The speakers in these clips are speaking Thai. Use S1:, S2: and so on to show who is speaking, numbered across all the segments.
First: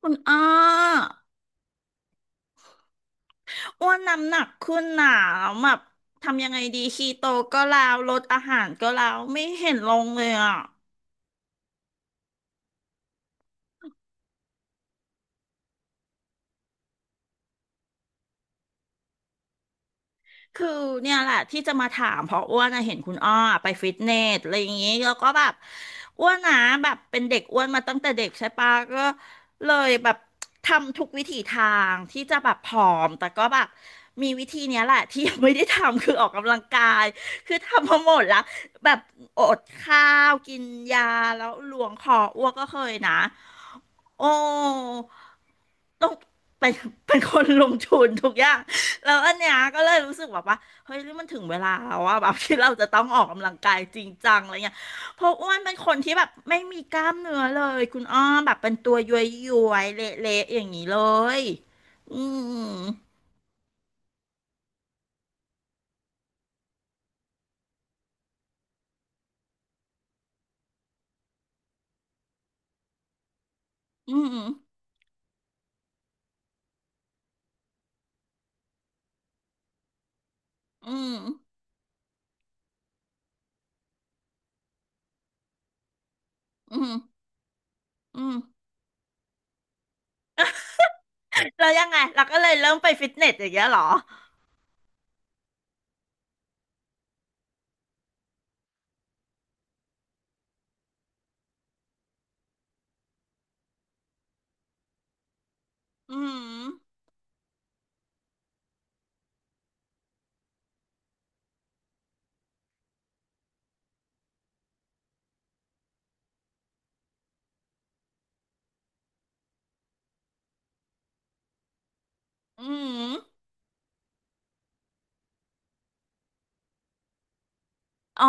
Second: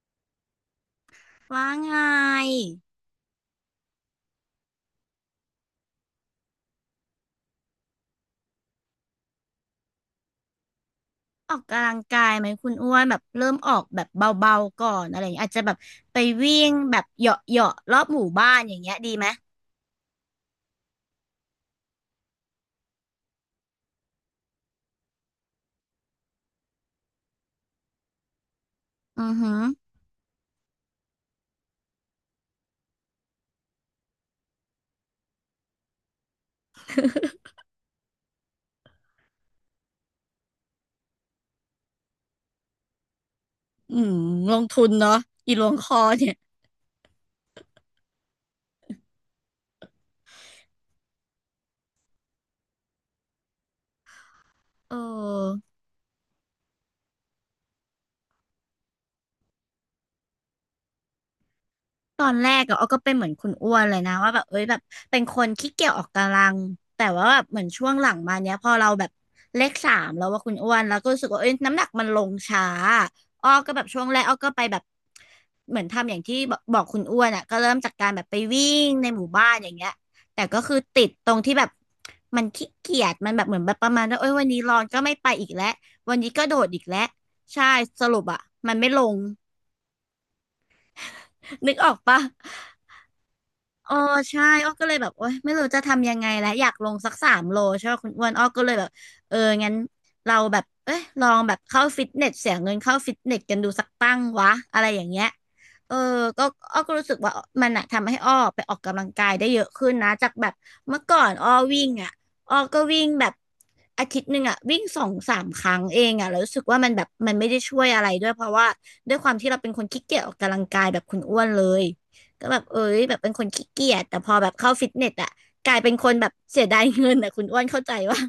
S1: คุณอ้อ
S2: ว่าไง
S1: อ้วนน้ำหนักขึ้นหนาแบบทำยังไงดีคีโตก็แล้วลดอาหารก็แล้วไม่เห็นลงเลยอ่ะ
S2: ออกกำลังกายไหมคุณอ้วนแบบเริ่มออกแบบเบาๆก่อนอะไรอย่างเงี้ยอาจจะแบบไปวิ่งแบบเหยาะเหาะรอบหมู่บ้านอย่างเงี้ยดีไหม
S1: คือเนี่ยแหละที่จะมาถามเพราะอ้วนน่ะเห็นคุณอ้อไปฟิตเนสอะไรอย่างงี้แล้วก็แบบอ้วนนะแบบเป็นเด็กอ้วนมาตั้งแต่เด็กใช่ปะก็
S2: อือหือ
S1: เลยแบบทำทุกวิถีทางที่จะแบบผอมแต่ก็แบบมีวิธีเนี้ยแหละที่ยังไม่ได้ทำคือออกกำลังกายคือทำมาหมดแล้วแบบอดข้าวกินยาแล้วหลวงคออ้วกก็เคยนะ
S2: อืม
S1: โอ้
S2: ลงทุนเนาะอีหลวงคอ
S1: ต้อง
S2: เนี่ย
S1: เป็นเป็นคนลงทุนทุกอย่าง แล้วอันเนี้ยก็เลยรู้สึกแบบว่า เฮ้ยนี่มันถึงเวลาแล้วว่าแบบที่เราจะต้องออกกำลังกายจริงจังอะไรเงี้ย
S2: เออ
S1: เพราะอ้วนเป็นคนที่แบบไม่มีกล้ามเนื้อเลยคุณอ้อมแบบเป็นตัวย้วยย้วยเละๆอย่างนี้เลยอื
S2: ตอนแรกอะ
S1: ม
S2: อ้อก็เป็นเหมือนคุณอ้วนเลยนะว่าแบบเอ้ยแบบเป็นคนขี้เกียจออกกำลังแต่ว่าแบบเหมือนช่วงหลังมาเนี้ยพอเราแบบเลขสามแล้วว่าคุณอ้วนแล้วก็รู้สึกว่าเอ้ยน้ำหนักมันลงช้าอ้อก็แบบช่วง
S1: อื
S2: แรกอ้อ
S1: ม
S2: ก็ไปแบบเหมือนทำอย่างที่บอกบอกคุณอ้วนอะก็เริ่มจากการแบบไปวิ่งในหมู่บ้านอย่างเงี้ยแต่ก็คือ
S1: อื
S2: ติด
S1: ม
S2: ตรงที่แบบมันขี้เกียจมันแบบเหมือนแบบประมาณว่าเอ้ยวันนี้ร้อนก็ไม่ไปอีกแล้ววันนี้ก็โดด
S1: อื
S2: อีกแล้ว
S1: ม
S2: ใช่สรุ
S1: อื
S2: ปอะ
S1: ม
S2: มันไม่ลง
S1: แล้ว
S2: นึก
S1: ยั
S2: อ
S1: ง
S2: อก
S1: ไง
S2: ปะ
S1: เราก็เลยเริ่มไปฟิตเนสอย่างเงี้ยเหรอ
S2: อ๋อใช่อ้อก็เลยแบบโอ๊ยไม่รู้จะทำยังไงแล้วอยากลงสักสามโลใช่ไหมคุณอ้วนอ้อก็เลยแบบเอองั้นเราแบบเอ้ยลองแบบเข้าฟิตเนสเสียเงินเข้าฟิตเนสกันดูสักตั้งวะอะไรอย่างเงี้ยเออ
S1: อื
S2: ก็
S1: ม
S2: อ้อก็รู้สึกว่ามันอะทำให้อ้อไปออกกำลังกายได้เยอะขึ้นนะจากแบบเมื่อก่อนอ้อวิ่งอะอ้อก็วิ่งแบบอาทิตย์หนึ่งอะวิ่งสองสามครั้งเองอะแล้วรู้สึกว่ามันแบบมันไม่ได้ช่วยอะไรด้วยเพราะว่าด้วยความที่เราเป็นคนขี้เกียจออกกำลังกายแบบคุณอ้วนเลย ก็แบบ
S1: อื
S2: เอ้ยแบ
S1: ม
S2: บเป็นคนขี้เกียจแต่พอแบบเข้าฟิตเนสอะกลายเป็นคนแบบเสียดายเงินอะคุณอ้วนเข้าใจว่า
S1: อ๋อ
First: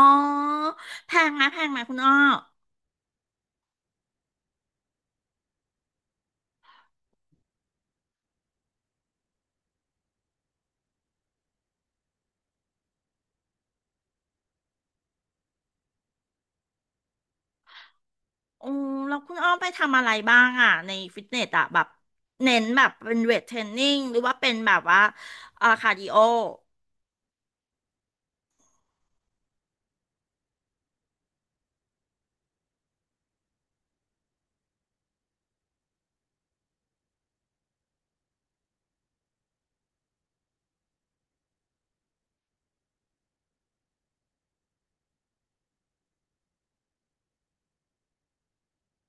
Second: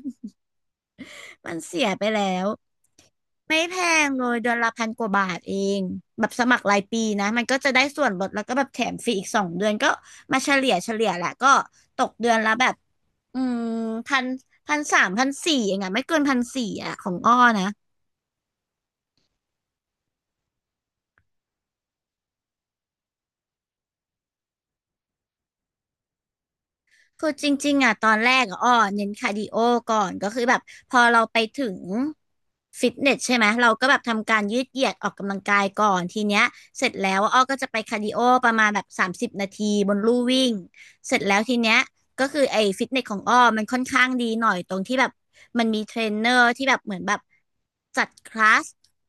S1: แพงไหม
S2: มัน
S1: แพงไห
S2: เสี
S1: ม
S2: ย
S1: คุณ
S2: ไป
S1: อ้อ
S2: แล้วไม่แพงเลยเดือนละพันกว่าบาทเองแบบสมัครรายปีนะมันก็จะได้ส่วนลดแล้วก็แบบแถมฟรีอีกสองเดือนก็มาเฉลี่ยเฉลี่ยแหละก็ตกเดือนละแบบอืมพันพันสามพันสี่เองอะไม่เกินพันสี่อะของอ้อนะ
S1: โอ้แล้วคุณอ้อมไปทำอะไรบ้างอ่ะในฟิตเนสอ่ะแบบเน้นแบบเป็นเวทเทรนนิ่งหรือว่าเป็นแบบว่าคาร์ดิโอ
S2: คือจริงๆอ่ะตอนแรกอะอ้อเน้นคาร์ดิโอก่อนก็คือแบบพอเราไปถึงฟิตเนสใช่ไหมเราก็แบบทำการยืดเหยียดออกกำลังกายก่อนทีเนี้ยเสร็จแล้วอ้อก็จะไปคาร์ดิโอประมาณแบบสามสิบนาทีบนลู่วิ่งเสร็จแล้วทีเนี้ยก็คือไอ้ฟิตเนสของอ้อมันค่อนข้างดีหน่อยตรงที่แบบมันมีเทรนเนอร์ที่แบบเหมือนแบบจัดคลาส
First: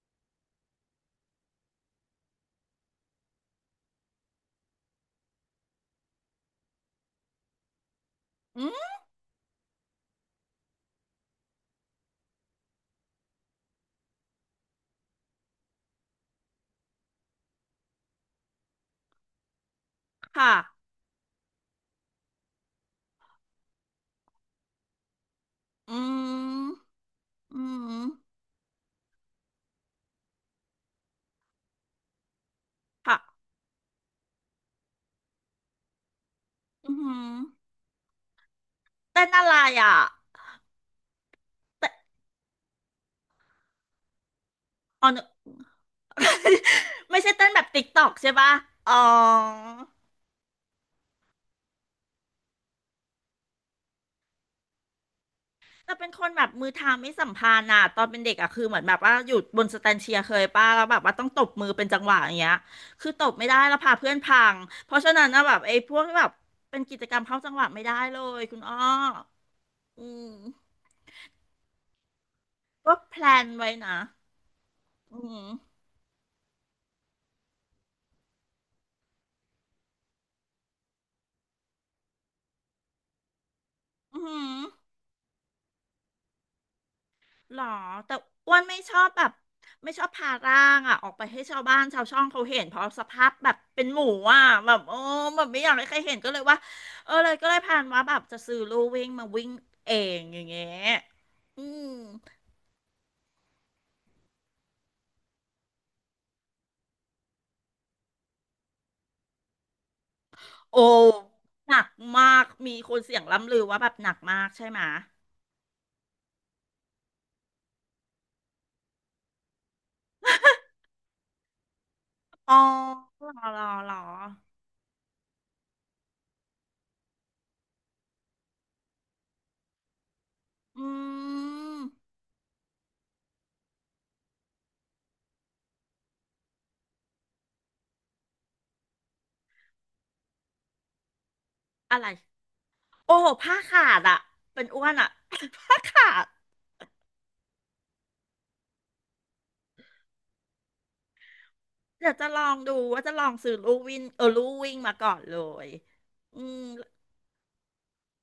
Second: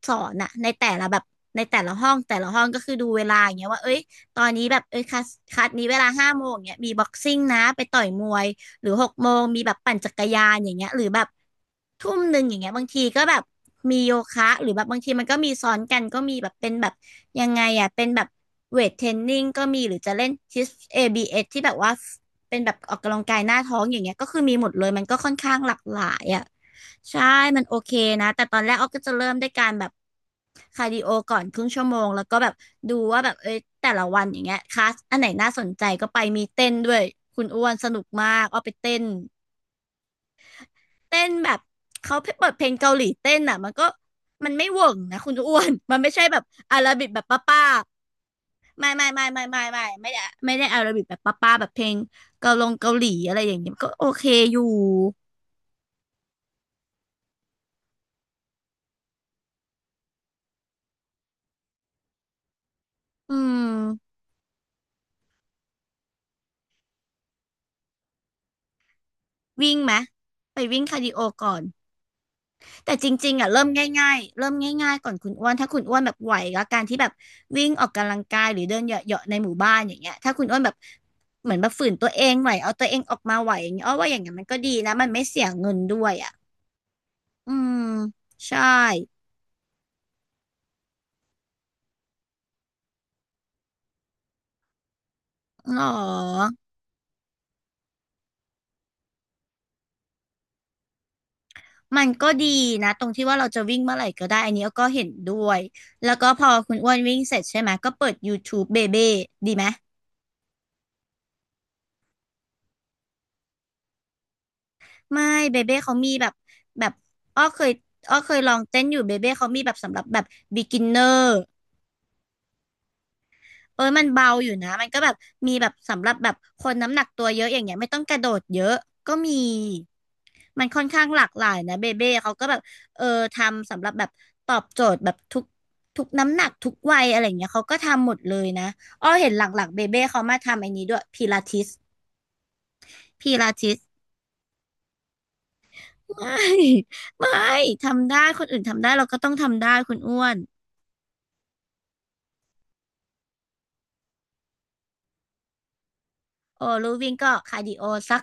S2: สอนอะในแต่ละแบบในแต่ละห้องก็คือดูเวลาอย่างเงี้ยว่าเอ้ย ตอนนี้แบบเอ้ยคลาสนี้เวลาห้าโมงเนี้ยมีบ็อกซิ่งนะไปต่อยมวย
S1: อื
S2: หรือ
S1: ม
S2: หกโมงมีแบบปั่นจักรยานอย่างเงี้ยหรือแบบทุ่มหนึ่งอย่างเงี้ยบางทีก็แบบมีโยคะหรือแบบบางทีมันก็มีซ้อนกันก็มีแบบเป็นแบบยังไงอ่ะเป็นแบบเวทเทรนนิ่งก็มีหรือจะเล่น
S1: ค่ะ
S2: ทิส ABS ที่แบบว่า เป็นแบบออกกำลังกายหน้าท้องอย่างเงี้ยก็คือมีหมดเลยมันก็ค่อนข้างหลาก
S1: อื
S2: หลายอ่ะ
S1: ม
S2: ใช่
S1: อื
S2: มันโอเค
S1: ม
S2: นะแต่ตอนแรกออฟก็จะเริ่มด้วยการแบบคาร์ดิโอก่อนครึ่งชั่วโมงแล้วก็แบบดู
S1: ค่ะ
S2: ว่าแบบเอ้ยแต่ละวันอย่างเงี้ยคลาสอันไหนน่าสนใจก็ไปมีเต้นด้
S1: อื
S2: วย
S1: ม
S2: คุณอ้วนสนุกมากออฟไปเต้น
S1: เต้นอะไรอ่ะ
S2: เต้นแบบ
S1: เต้น
S2: เขาเปิดเพลงเกาหลีเต้นอ่ะมันก็มันไม่เวิร์ก
S1: อ๋อ
S2: นะคุณอ้วนมันไม่ใช่แบบ อาราบิกแบ
S1: ไม่
S2: บ
S1: ใช่เต้นแบ
S2: ป้า
S1: บติ๊กตอกใช่ปะอ๋อ
S2: ไม่ได้อาราบิกแบบป้าๆแบบเพลงเกาลงเกาหลีอะไรอย่างเงี้ยก็โอเคอยู่
S1: แต่เป็นคนแบบมือเทาไม่สัมพันธ์อ่ะตอนเป็นเด็กอ่ะคือเหมือนแบบว่าอยู่บนสแตนเชียร์เคยป้าแล้วแบบว่าต้องตบมือเป็นจังหวะอย่างเงี้ยคือต
S2: อื
S1: บไม่ได้แล้วพาเพื่
S2: ม
S1: อนพังเพราะฉะนั้นนะแบบไอ้พวกแบบเป็นกิจกรรมเข้าจังหวะไม่ได้เลยคุณอ้อ
S2: วิ่งไหม
S1: อืม
S2: ไปวิ่งคาร์ดิโอก่อน
S1: ก็
S2: แต่จ
S1: แพล
S2: ริงๆ
S1: น
S2: อ่ะเริ่ม
S1: ไว้นะ
S2: ง่ายๆเริ่มง่ายๆก่อน
S1: อื
S2: คุณอ้
S1: ม
S2: วนถ้าคุณอ้วนแบบไหวกับการที่แบบวิ่งออกกำลังกายหรือเดินเหยาะๆในหมู่บ้านอย่างเงี้ยถ้าคุณอ้วนแบบเหมือนแบบฝืนตัวเองไหวเอาตัวเองออกมาไหวอย่างเงี้ยอ้อว่าอย่า
S1: อื
S2: งเงี้ยมันก็
S1: ม
S2: ดีนะมันไม่เสียเงินด้วยอ่ะอื
S1: หรอ
S2: ม
S1: แต่อ้ว
S2: ใช่
S1: นไม่ชอบแบบไม่ชอบพาร่างอ่ะออกไปให้ชาวบ้านชาวช่องเขาเห็นเพราะสภาพแบบเป็นหมูอ่ะแบบโอ้แบบไม่อยา
S2: ห
S1: ก
S2: รอ
S1: ให้ใครเห็นก็เลยว่าเออเลยก็เลยพานว่าแบบจะซื้อลู่วิ่งมาวิ่งเองอย่างเงี้ยอืม
S2: มันก็ดีนะตรงที่ว่าเราจะวิ่งเมื่อไหร่ก็ได้อันนี้ก็เห็นด้วยแล้วก็พอคุณอ้วนวิ่งเสร็จใช่ไหมก็เปิด YouTube เบเบ้ดีไหม
S1: โอ้หนักมากมีคนเสียงล่ำลือว่าแบบหนักมากใช่ไหม
S2: ไม่เบเบ้เขามีแบบแบบอ้อเคยอ้อเคยลองเต้นอยู่เบเบ้เขามีแบบสำหรับแบบ beginner
S1: อ๋อหรอหรอ
S2: เออ
S1: หรอ
S2: มันเบาอยู่นะมันก็แบบมีแบบสำหรับแบบคนน้ำหนักตัวเยอะอย่างเงี้ยไม่ต้องกระโดดเยอะก็มีมันค่อน
S1: อื
S2: ข้างหลากหลายนะ
S1: ม
S2: เบเบ้เขาก็แบบเออทำสำหรับแบบตอบโจทย์แบบทุกน้ำหนักทุกวัยอะไรเงี้ยเขาก็ทำหมดเลยนะอ้อเห็นหลังๆเบเบ้เขามาทำไอ้นี้ด้วยพิลาทิส
S1: อะไรโอ้โห
S2: พิลา
S1: ผ้า
S2: ทิส
S1: ขาดอะเป็นอ้วนอะ ผ้าขาด
S2: ไม่ไม่ทำได้คนอื่นทำได้เราก็ต้องทำได้คุณอ้วน
S1: เดี๋ยวจะลองดูว่าจะลองซื้อลู่วิ่งเออลู่วิ่งมาก่อนเลยอืม
S2: โอ้ลูวิ่งก็คาร์ดิโอสัก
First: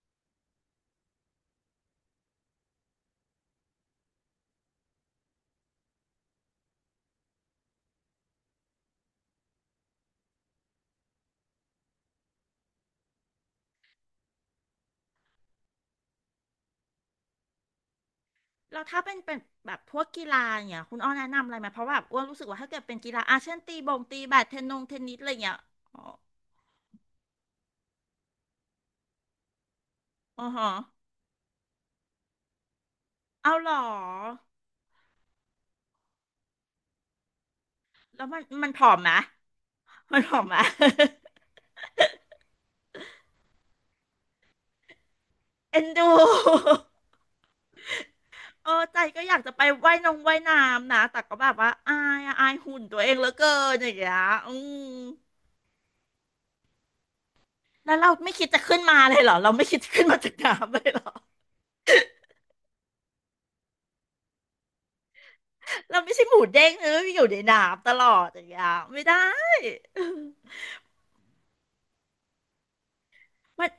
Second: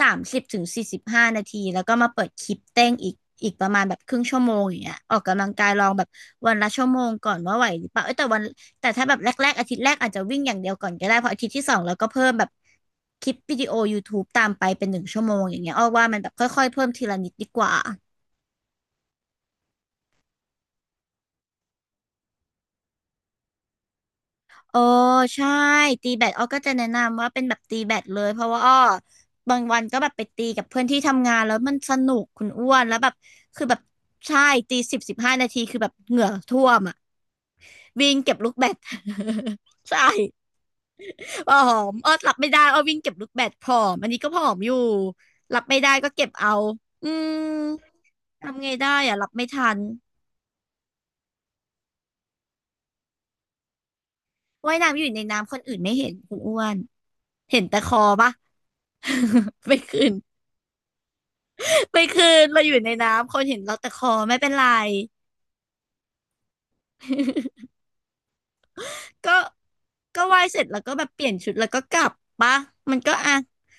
S2: 30 ถึง 45 นาทีแล้วก็มาเปิดคลิปเต้นอีกอีกประมาณแบบครึ่งชั่วโมงอย่างเงี้ยออกกำลังกายลองแบบวันละชั่วโมงก่อนว่าไหวหรือเปล่าเอ้ยแต่ถ้าแบบแรกๆอาทิตย์แรกอาจจะวิ่งอย่างเดียวก่อนก็ได้เพราะอาทิตย์ที่สองเราก็เพิ่มแบบคลิปวิดีโอยูทูบ e ตามไปเป็น1 ชั่วโมงอย่างเงี้ยอ้อว่ามันแบบค่อยๆเพิ่มทีละนิดดีกว่า
S1: แล้วถ้าเป็นแบบพวกกีฬาอย่างเงี้ยคุณอ้อแนะนำอะไรไหมเพราะแบบอ้วนรู้สึกว่าถ้าเกิดเป็นกีฬาอาเช่นตีบงตีแบดเทนน
S2: โอ้
S1: งเทนนิสอะไร
S2: ใช่
S1: เงี้ยอ๋อ
S2: ตีแบดอ้อก็จะแนะนำว่าเป็นแบบตีแบดเลยเพราะว่าอ้อบางวันก็แบบไป
S1: อ๋
S2: ตี
S1: อ
S2: กับ
S1: ฮะ
S2: เพื่อนที่ทำงานแล้วมันสนุกคุณอ้วนแล้วแบบ
S1: เอา
S2: คือ
S1: เหร
S2: แบบ
S1: อ
S2: ใช่ตี10-15 นาทีคือแบบเหงื่อท่วมอ่ะวิ่ง
S1: แล้ว
S2: เก็บ
S1: มัน
S2: ลูกแบ
S1: มัน
S2: ด
S1: ผอมไหม
S2: ใช่
S1: มันผอมไหม
S2: ผอมอ้อรับไม่ได้อ้อวิ่งเก็บลูกแบดผอมอันนี้ก็ผอมอยู่รับไม่
S1: เอ็น
S2: ได้ก็
S1: ดู
S2: เก็บเอาอืมทำไง
S1: เออ
S2: ได้
S1: ใจ
S2: อ่ะ
S1: ก็
S2: รับ
S1: อยาก
S2: ไม่
S1: จะไป
S2: ทัน
S1: ว่ายนงว่ายน้ำนะแต่ก็แบบว่าอายอะอายหุ่นตัวเองเหลือเกินอย่างเงี้ยอื
S2: ว่าย
S1: ม
S2: น้ำอยู่ในน้ำคนอื่นไม่เห็นคุณอ้วนเห็นแต่ค
S1: แล้ว
S2: อ
S1: เรา
S2: ปะ
S1: ไม่คิดจะขึ้นมาเลยเหรอเราไม่
S2: ไม่
S1: คิดจะขึ้
S2: ขึ้
S1: น
S2: น
S1: มาจากน้ำเลยเหรอ
S2: ไปคืนเราอยู่ในน้ำคนเห็นเราแต่คอไม่เป็นไร
S1: เราไม่ใช่หมูเด้งเอออยู่ใน น้ำตลอดอย่างเงี้ยไม่ได้
S2: ก็ไหวายเสร็จแล้วก็แบบเปลี่ยนชุดแล้วก็กลับปะมันก็อ่ะ
S1: มัน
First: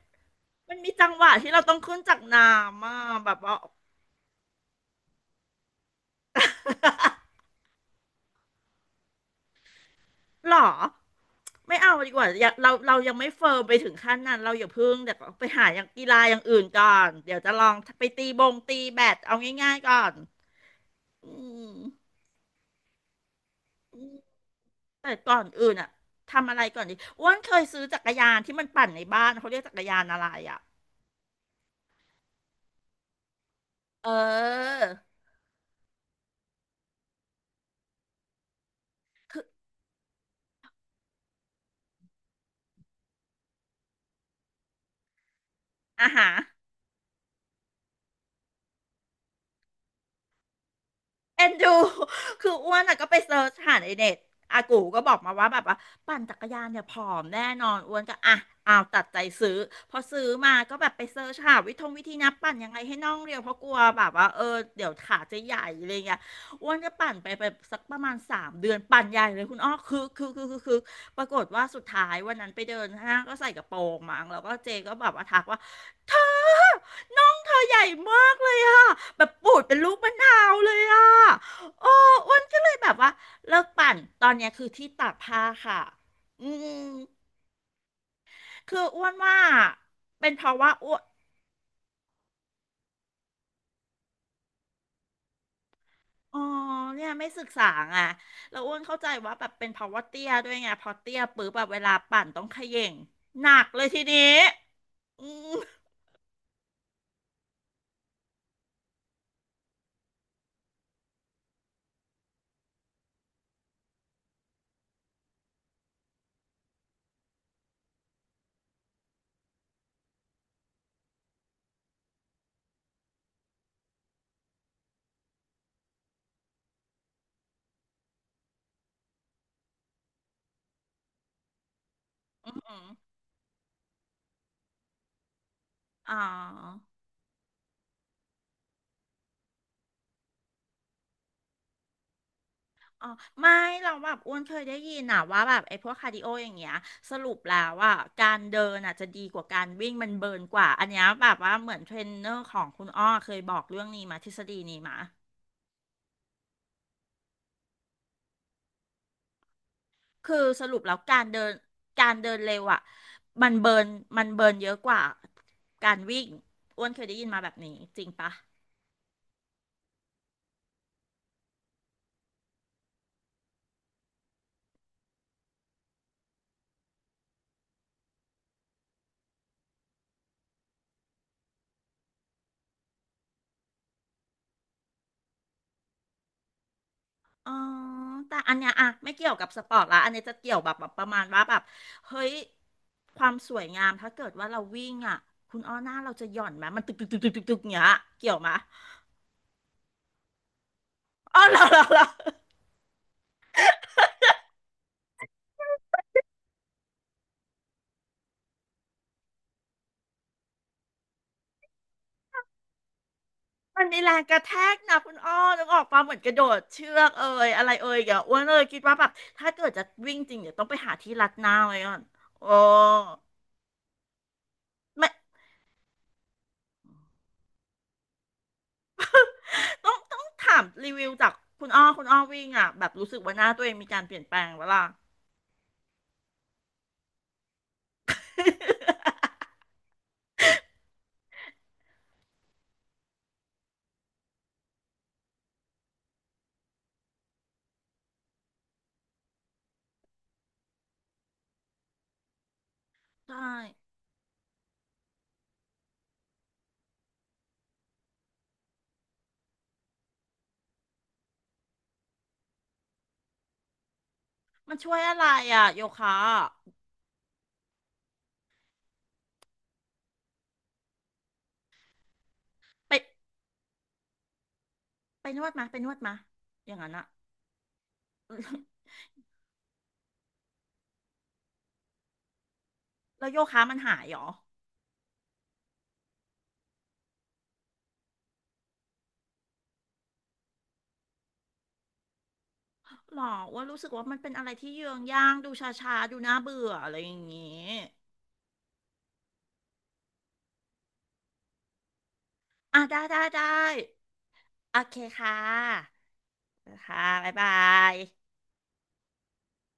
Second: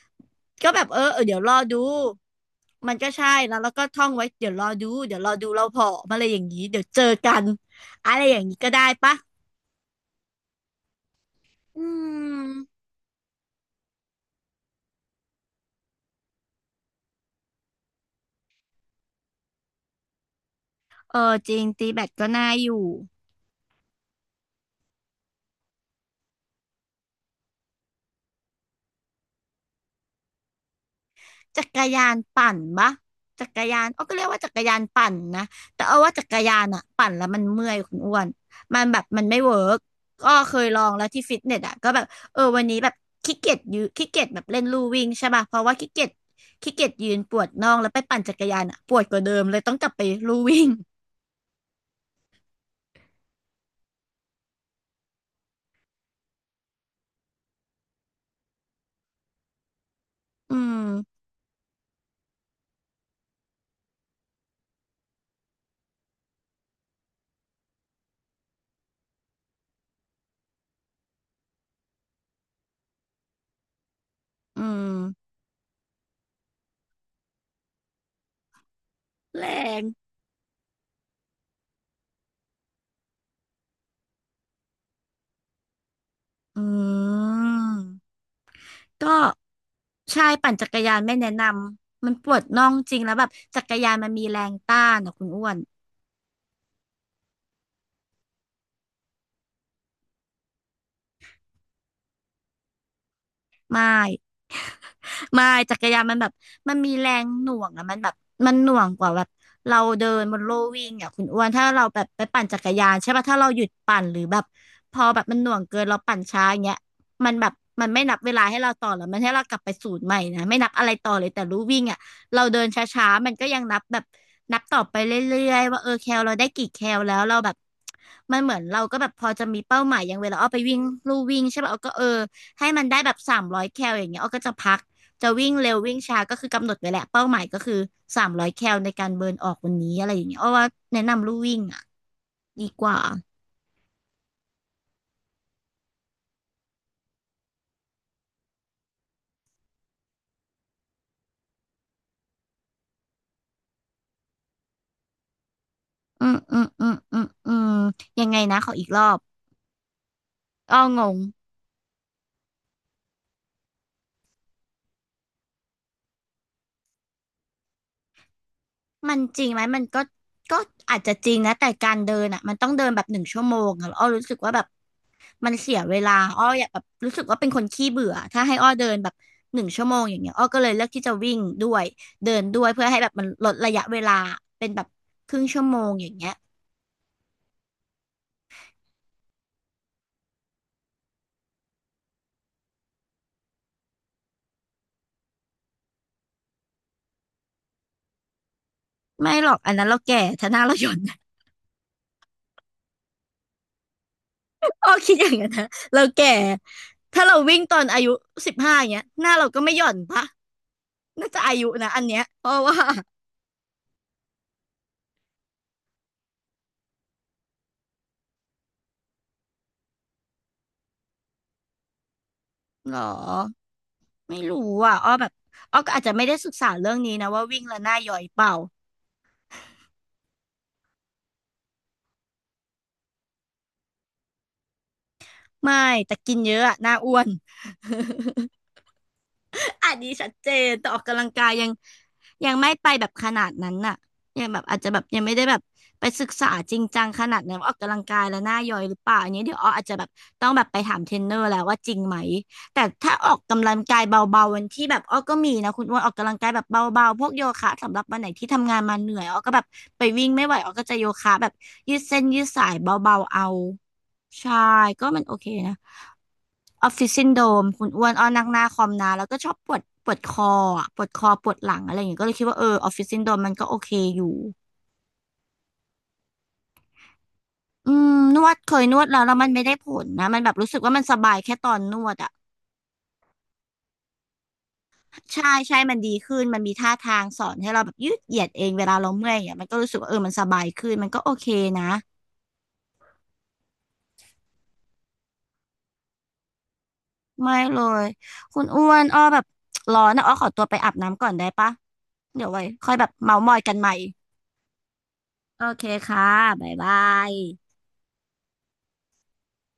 S2: ก็
S1: มัน
S2: แบบ
S1: มี
S2: เอ
S1: จั
S2: อ
S1: ง
S2: เอ
S1: ห
S2: อ
S1: วะ
S2: เดี๋ยว
S1: ที่
S2: รอ
S1: เราต้อง
S2: ดู
S1: ขึ้นจากน้ำ
S2: มั
S1: อ่ะ
S2: นก็
S1: แบ
S2: ใช่
S1: บว่า
S2: แล้วแล้วก็ท่องไว้เดี๋ยวรอดูเดี๋ยวรอดูเราผอมอะไรอย่างนี้เดี๋ยวเจอกันอะไรอย่างนี้ก็ได้ปะ
S1: หรอไม่
S2: อื
S1: เอาดีกว่าอ
S2: ม
S1: ย่าเราเรายังไม่เฟิร์มไปถึงขั้นนั้นเราอย่าเพิ่งเดี๋ยวไปหาอย่างกีฬาอย่างอื่นก่อนเดี๋ยวจะลองไปตีบงตีแบดเอาง่ายๆก่อน
S2: เอ
S1: อื
S2: อจริง
S1: ม
S2: ตีแบตก็น่าอยู่
S1: อืมแต่ก่อนอื่นอ่ะทำอะไรก่อนดีอ้วนเคยซื้อจักรยานที่มันปั่นในบ้านเขาเรียกจักรยานอะไรอ่ะ
S2: จักรยานปั่นปะจักรยานอ้อ
S1: เอ
S2: ก็เรียกว่าจักรยา
S1: อ
S2: นปั่นนะแต่เอาว่าจักรยานอะปั่นแล้วมันเมื่อยคุณอ้วนมันแบบมันไม่
S1: คือ
S2: เวิร์กก็เคยลองแล้วที่ฟิตเนสอะก็แบบเออวันนี้แบบขี้เกียจยืนขี้เกียจแบบเล่นลู่วิ่งใช่ป่ะเพราะว่าขี้เกีย
S1: อ่ะ
S2: จ
S1: ฮะ
S2: ขี้เกียจยืนปวดน่องแล้วไปปั่นจักรยานอะปวดกว่าเดิมเลยต้องกลับไปลู่วิ่ง
S1: เอ็นดู คืออ้วนอะก็ไปเซิร์ชหาในเน็ตอากูก็บอกมาว่าแบบว่าปั่นจักรยานเนี่ยผอมแน่นอนอ้วนก็อ่ะเอาวตัดใจซื้อพอซื้อ
S2: อื
S1: มาก็แบบไป
S2: ม
S1: เซิร์ชหาวิธงวิธีนับปั่นยังไงให้น่องเรียวเพราะกลัวแบบว่าเออเดี๋ยวขาจะใหญ่อะไรเงี้ยอ้วนก็ปั่นไปสักประมาณสามเดือนปั่นใหญ่เลยคุณอ้อคือปรากฏว่าสุดท้ายวันนั้นไปเดินห้างก็ใส่กระโปรงมั้งแล้วก็
S2: อื
S1: เจก็
S2: ม
S1: แบบว่าทักว่า เธอน้องเธอใหญ่มากเลยอะแบบ
S2: แร
S1: ปูดเป็น
S2: ง
S1: ลูกมะนาวเลยอะโอ้อ้วนก็เลยแบบว่าเลิกปั่นตอนเนี้ยคือที่ตากผ้าค่ะอื
S2: อื
S1: ม
S2: ม
S1: คืออ้วน
S2: ก็
S1: ว่า
S2: ใช่
S1: เป็นเพ
S2: ปั่น
S1: ราะ
S2: จั
S1: ว่า
S2: กร
S1: อ้
S2: ยา
S1: ว
S2: น
S1: น
S2: ไม่แนะนำมันปวดน่องจริงแล้วแบบจักรยานมันมีแรงต้านนะคุณอ้วน
S1: อ๋อเนี่ยไม่ศึกษาไงแล้วอ้วนเข้าใจว่าแบบเป็นเพราะว่าเตี้ยด้วยไงพอเตี้ยปุ๊บแบบเวลาปั่นต้องเขย่งหนักเล
S2: ไม่
S1: ยทีนี้อื
S2: ไม่
S1: ม
S2: จักรยานมันแบบมันมีแรงหน่วงอะมันแบบมันหน่วงกว่าแบบเราเดินบนโลวิ่งอะคุณอ้วนถ้าเราแบบไปปั่นจักรยานใช่ป่ะถ้าเราหยุดปั่นหรือแบบพอแบบมันหน่วงเกินเราปั่นช้าอย่างเงี้ยมันแบบมันไม่นับเวลาให้เราต่อหรอกมันให้เรากลับไปศูนย์ใหม่นะไม่นับอะไรต่อเลยแต่รู้วิ่งอะเราเดินช้าๆมันก็ยังนับแบบต่อไปเรื่อยๆว่าเออแคลเราได้กี่แคลแล้วเราแบบมันเหมือนเราก็แบบพอจะมีเป้าหมายอย่างเวลาเอาไปวิ่งลู่วิ่งใช่ป่ะเอาก็เออให้มันได้แบบสามร้อยแคลอย่างเงี้ยเอาก็จะพัก จะวิ่งเร็ววิ่ง
S1: อ๋อ
S2: ช้าก็คือกำหนดไว้แหละเป้าหมายก็คือสามร้อยแคลในการเบิร์นออกวันนี้อะไรอย่างเงี้ยอาว่าแนะนำลู่วิ่งอ่ะดีกว่า
S1: อ๋อไม่เราแบบอ้วนเคยได้ยินนะว่าแบบไอ้พวกคาร์ดิโออย่างเงี้ยสรุปแล้วว่าการเดินอ่ะจะดีกว่าการวิ่งมันเบิร์นกว่าอันเนี้ยแบบว่าเหมือนเทรนเนอร์ของคุณอ้อเคยบอกเรื่องนี้มาทฤษฎีนี้มา
S2: อืมอืมอืมอืมอืมยังไงนะขออีกรอบ
S1: คือส
S2: อ้
S1: รุ
S2: อ
S1: ป
S2: ง
S1: แล้ว
S2: ง
S1: การเดินการเดินเร็วอ่ะมันเบิร์นมันเบิร์นเยอะกว่าการวิ่งอ้วนเคยได้ยินมาแบบนี้จริงปะ
S2: มันจริงไหมมันก็ก็อาจจะจริงนะแต่การเดินอ่ะมันต้องเดินแบบหนึ่งชั่วโมงอะแล้วอ้อรู้สึกว่าแบบมันเสียเวลาอ้ออยากแบบรู้สึกว่าเป็นคนขี้เบื่อถ้าให้อ้อเดินแบบหนึ่งชั่วโมงอย่างเงี้ยอ้อก็เลยเลือกที่จะวิ่งด้วยเดินด้วยเพื่อให้แบบมันลดระยะเวลาเป็นแบบครึ่งชั่วโมงอย่างเงี้ย
S1: อ๋อแต่อันเนี้ยอะไม่เกี่ยวกับสปอร์ตละอันเนี้ยจะเกี่ยวแบบแบบประมาณว่าแบบเฮ้ยความสวยงามถ้าเกิดว่าเราวิ่งอะคุณอ้อหน้าเราจะหย่อนไหมมันตึกตึกตึกตึกตึกตึกเนี้ยเกี่ยวไหม
S2: ไม่หรอกอันนั้นเราแก่ถ้าหน้าเราหย่อน
S1: อ๋อเหรอเหรอเหรอ
S2: อ้อ คิดอย่างนั้นนะเราแก่ถ้าเราวิ่งตอนอายุสิบห้าอย่างเงี้ยหน้าเราก็ไม่หย่อนปะน่าจะอายุนะอันเนี้ยเพราะว่า
S1: มันมีแรงกระแทกนะคุณอ้อต้องออกมาเหมือนกระโดดเชือกเอ่ยอะไรเอ่ยอย่าอ้วนเอ่ยคิดว่าแบบถ้าเกิดจะวิ่งจริงเดี๋ยวต้องไปหาที่รัดหน้าไว้ก่อนโอ้
S2: หรอไม่รู้อ่ะอ้
S1: ไม่
S2: อแบบอ้อก็อาจจะไม่ได้ศึกษาเรื่องนี้นะว่าวิ่งแล้วหน้าหย่อยเปล่า
S1: ต้องต้องถามรีวิวจากคุณอ้อคุณอ้อวิ่งอะแบบรู้สึกว่าหน้าตัวเองมีการเปลี่ยนแปลงเวลาล
S2: ไม่แต่กินเยอะอะหน้าอ้วน
S1: ่ะ
S2: อันนี้ชัดเจนแต่ออกกำลังกายยังไม่ไปแบบขนาดนั้นน่ะยังแบบอาจจะแบบยังไม่ได้แบบไปศึกษาจริงจังขนาดนั้นว่าออกกำลังกายแล้วหน้าย่อยหรือเปล่าอันนี้เดี๋ยวอออาจจะแบบต้องแบบไปถามเทรนเนอร์แล้วว่าจริงไหมแต่ถ้าออก
S1: ใช่
S2: กำลังกายเบาๆวันที่แบบอ้อก็มีนะคุณอ้วนออกกำลังกายแบบเบาๆพวกโยคะสำหรับวันไหนที่ทำงานมาเหนื่อยอ้อก็แบบไปวิ่งไม่ไหวอ้อก็จะโยคะแบบยืดเส้นยืดสายเบาๆเอาใช่
S1: มันช่วย
S2: ก็
S1: อะ
S2: มัน
S1: ไร
S2: โอเค
S1: อ่ะ
S2: นะ
S1: โยคะอะ
S2: ออฟฟิศซินโดรมคุณอ้วนอ้อนั่งหน้าคอมนานแล้วก็ชอบปวดปวดคออ่ะปวดคอปวดหลังอะไรอย่างเงี้ยก็เลยคิดว่าเออออฟฟิศ
S1: ไป
S2: ซินโดรมมันก็โอเคอยู่
S1: ไปนวดมาอย่างนั้นอะ
S2: อืมน วดเคยนวดแล้วแล้วมันไม่ได้ผลนะมันแบบรู้สึกว่ามันสบายแค่ตอนนวดอ่ะ
S1: แล้วโยคะมันหายเหรอ
S2: ใช่ใช่มันดีขึ้นมันมีท่าทางสอนให้เราแบบยืดเหยียดเองเวลาเราเมื่อยอ่ะมันก็รู้สึกว่าเออมันสบายขึ้นมันก็โอเคนะ
S1: หรอว่ารู้สึกว่ามันเป็นอะไรที่เยืองย่างดูชาชาดูน่าเบื่ออะไรอย่าง
S2: ไม่
S1: งี้
S2: เลยคุณอ้วนอ้อแบบร้อนนะอ้อขอตัวไปอาบน้ำก่อนได้ปะเดี๋ยวไว้
S1: อ่ะ
S2: ค่อย
S1: ได้
S2: แบบ
S1: ได้
S2: เมา
S1: ได้
S2: มอยกันใหม่
S1: โอเคค่
S2: โอเค
S1: ะ
S2: ค่ะบ๊ายบา
S1: ค่ะบ๊า
S2: ย
S1: ยบาย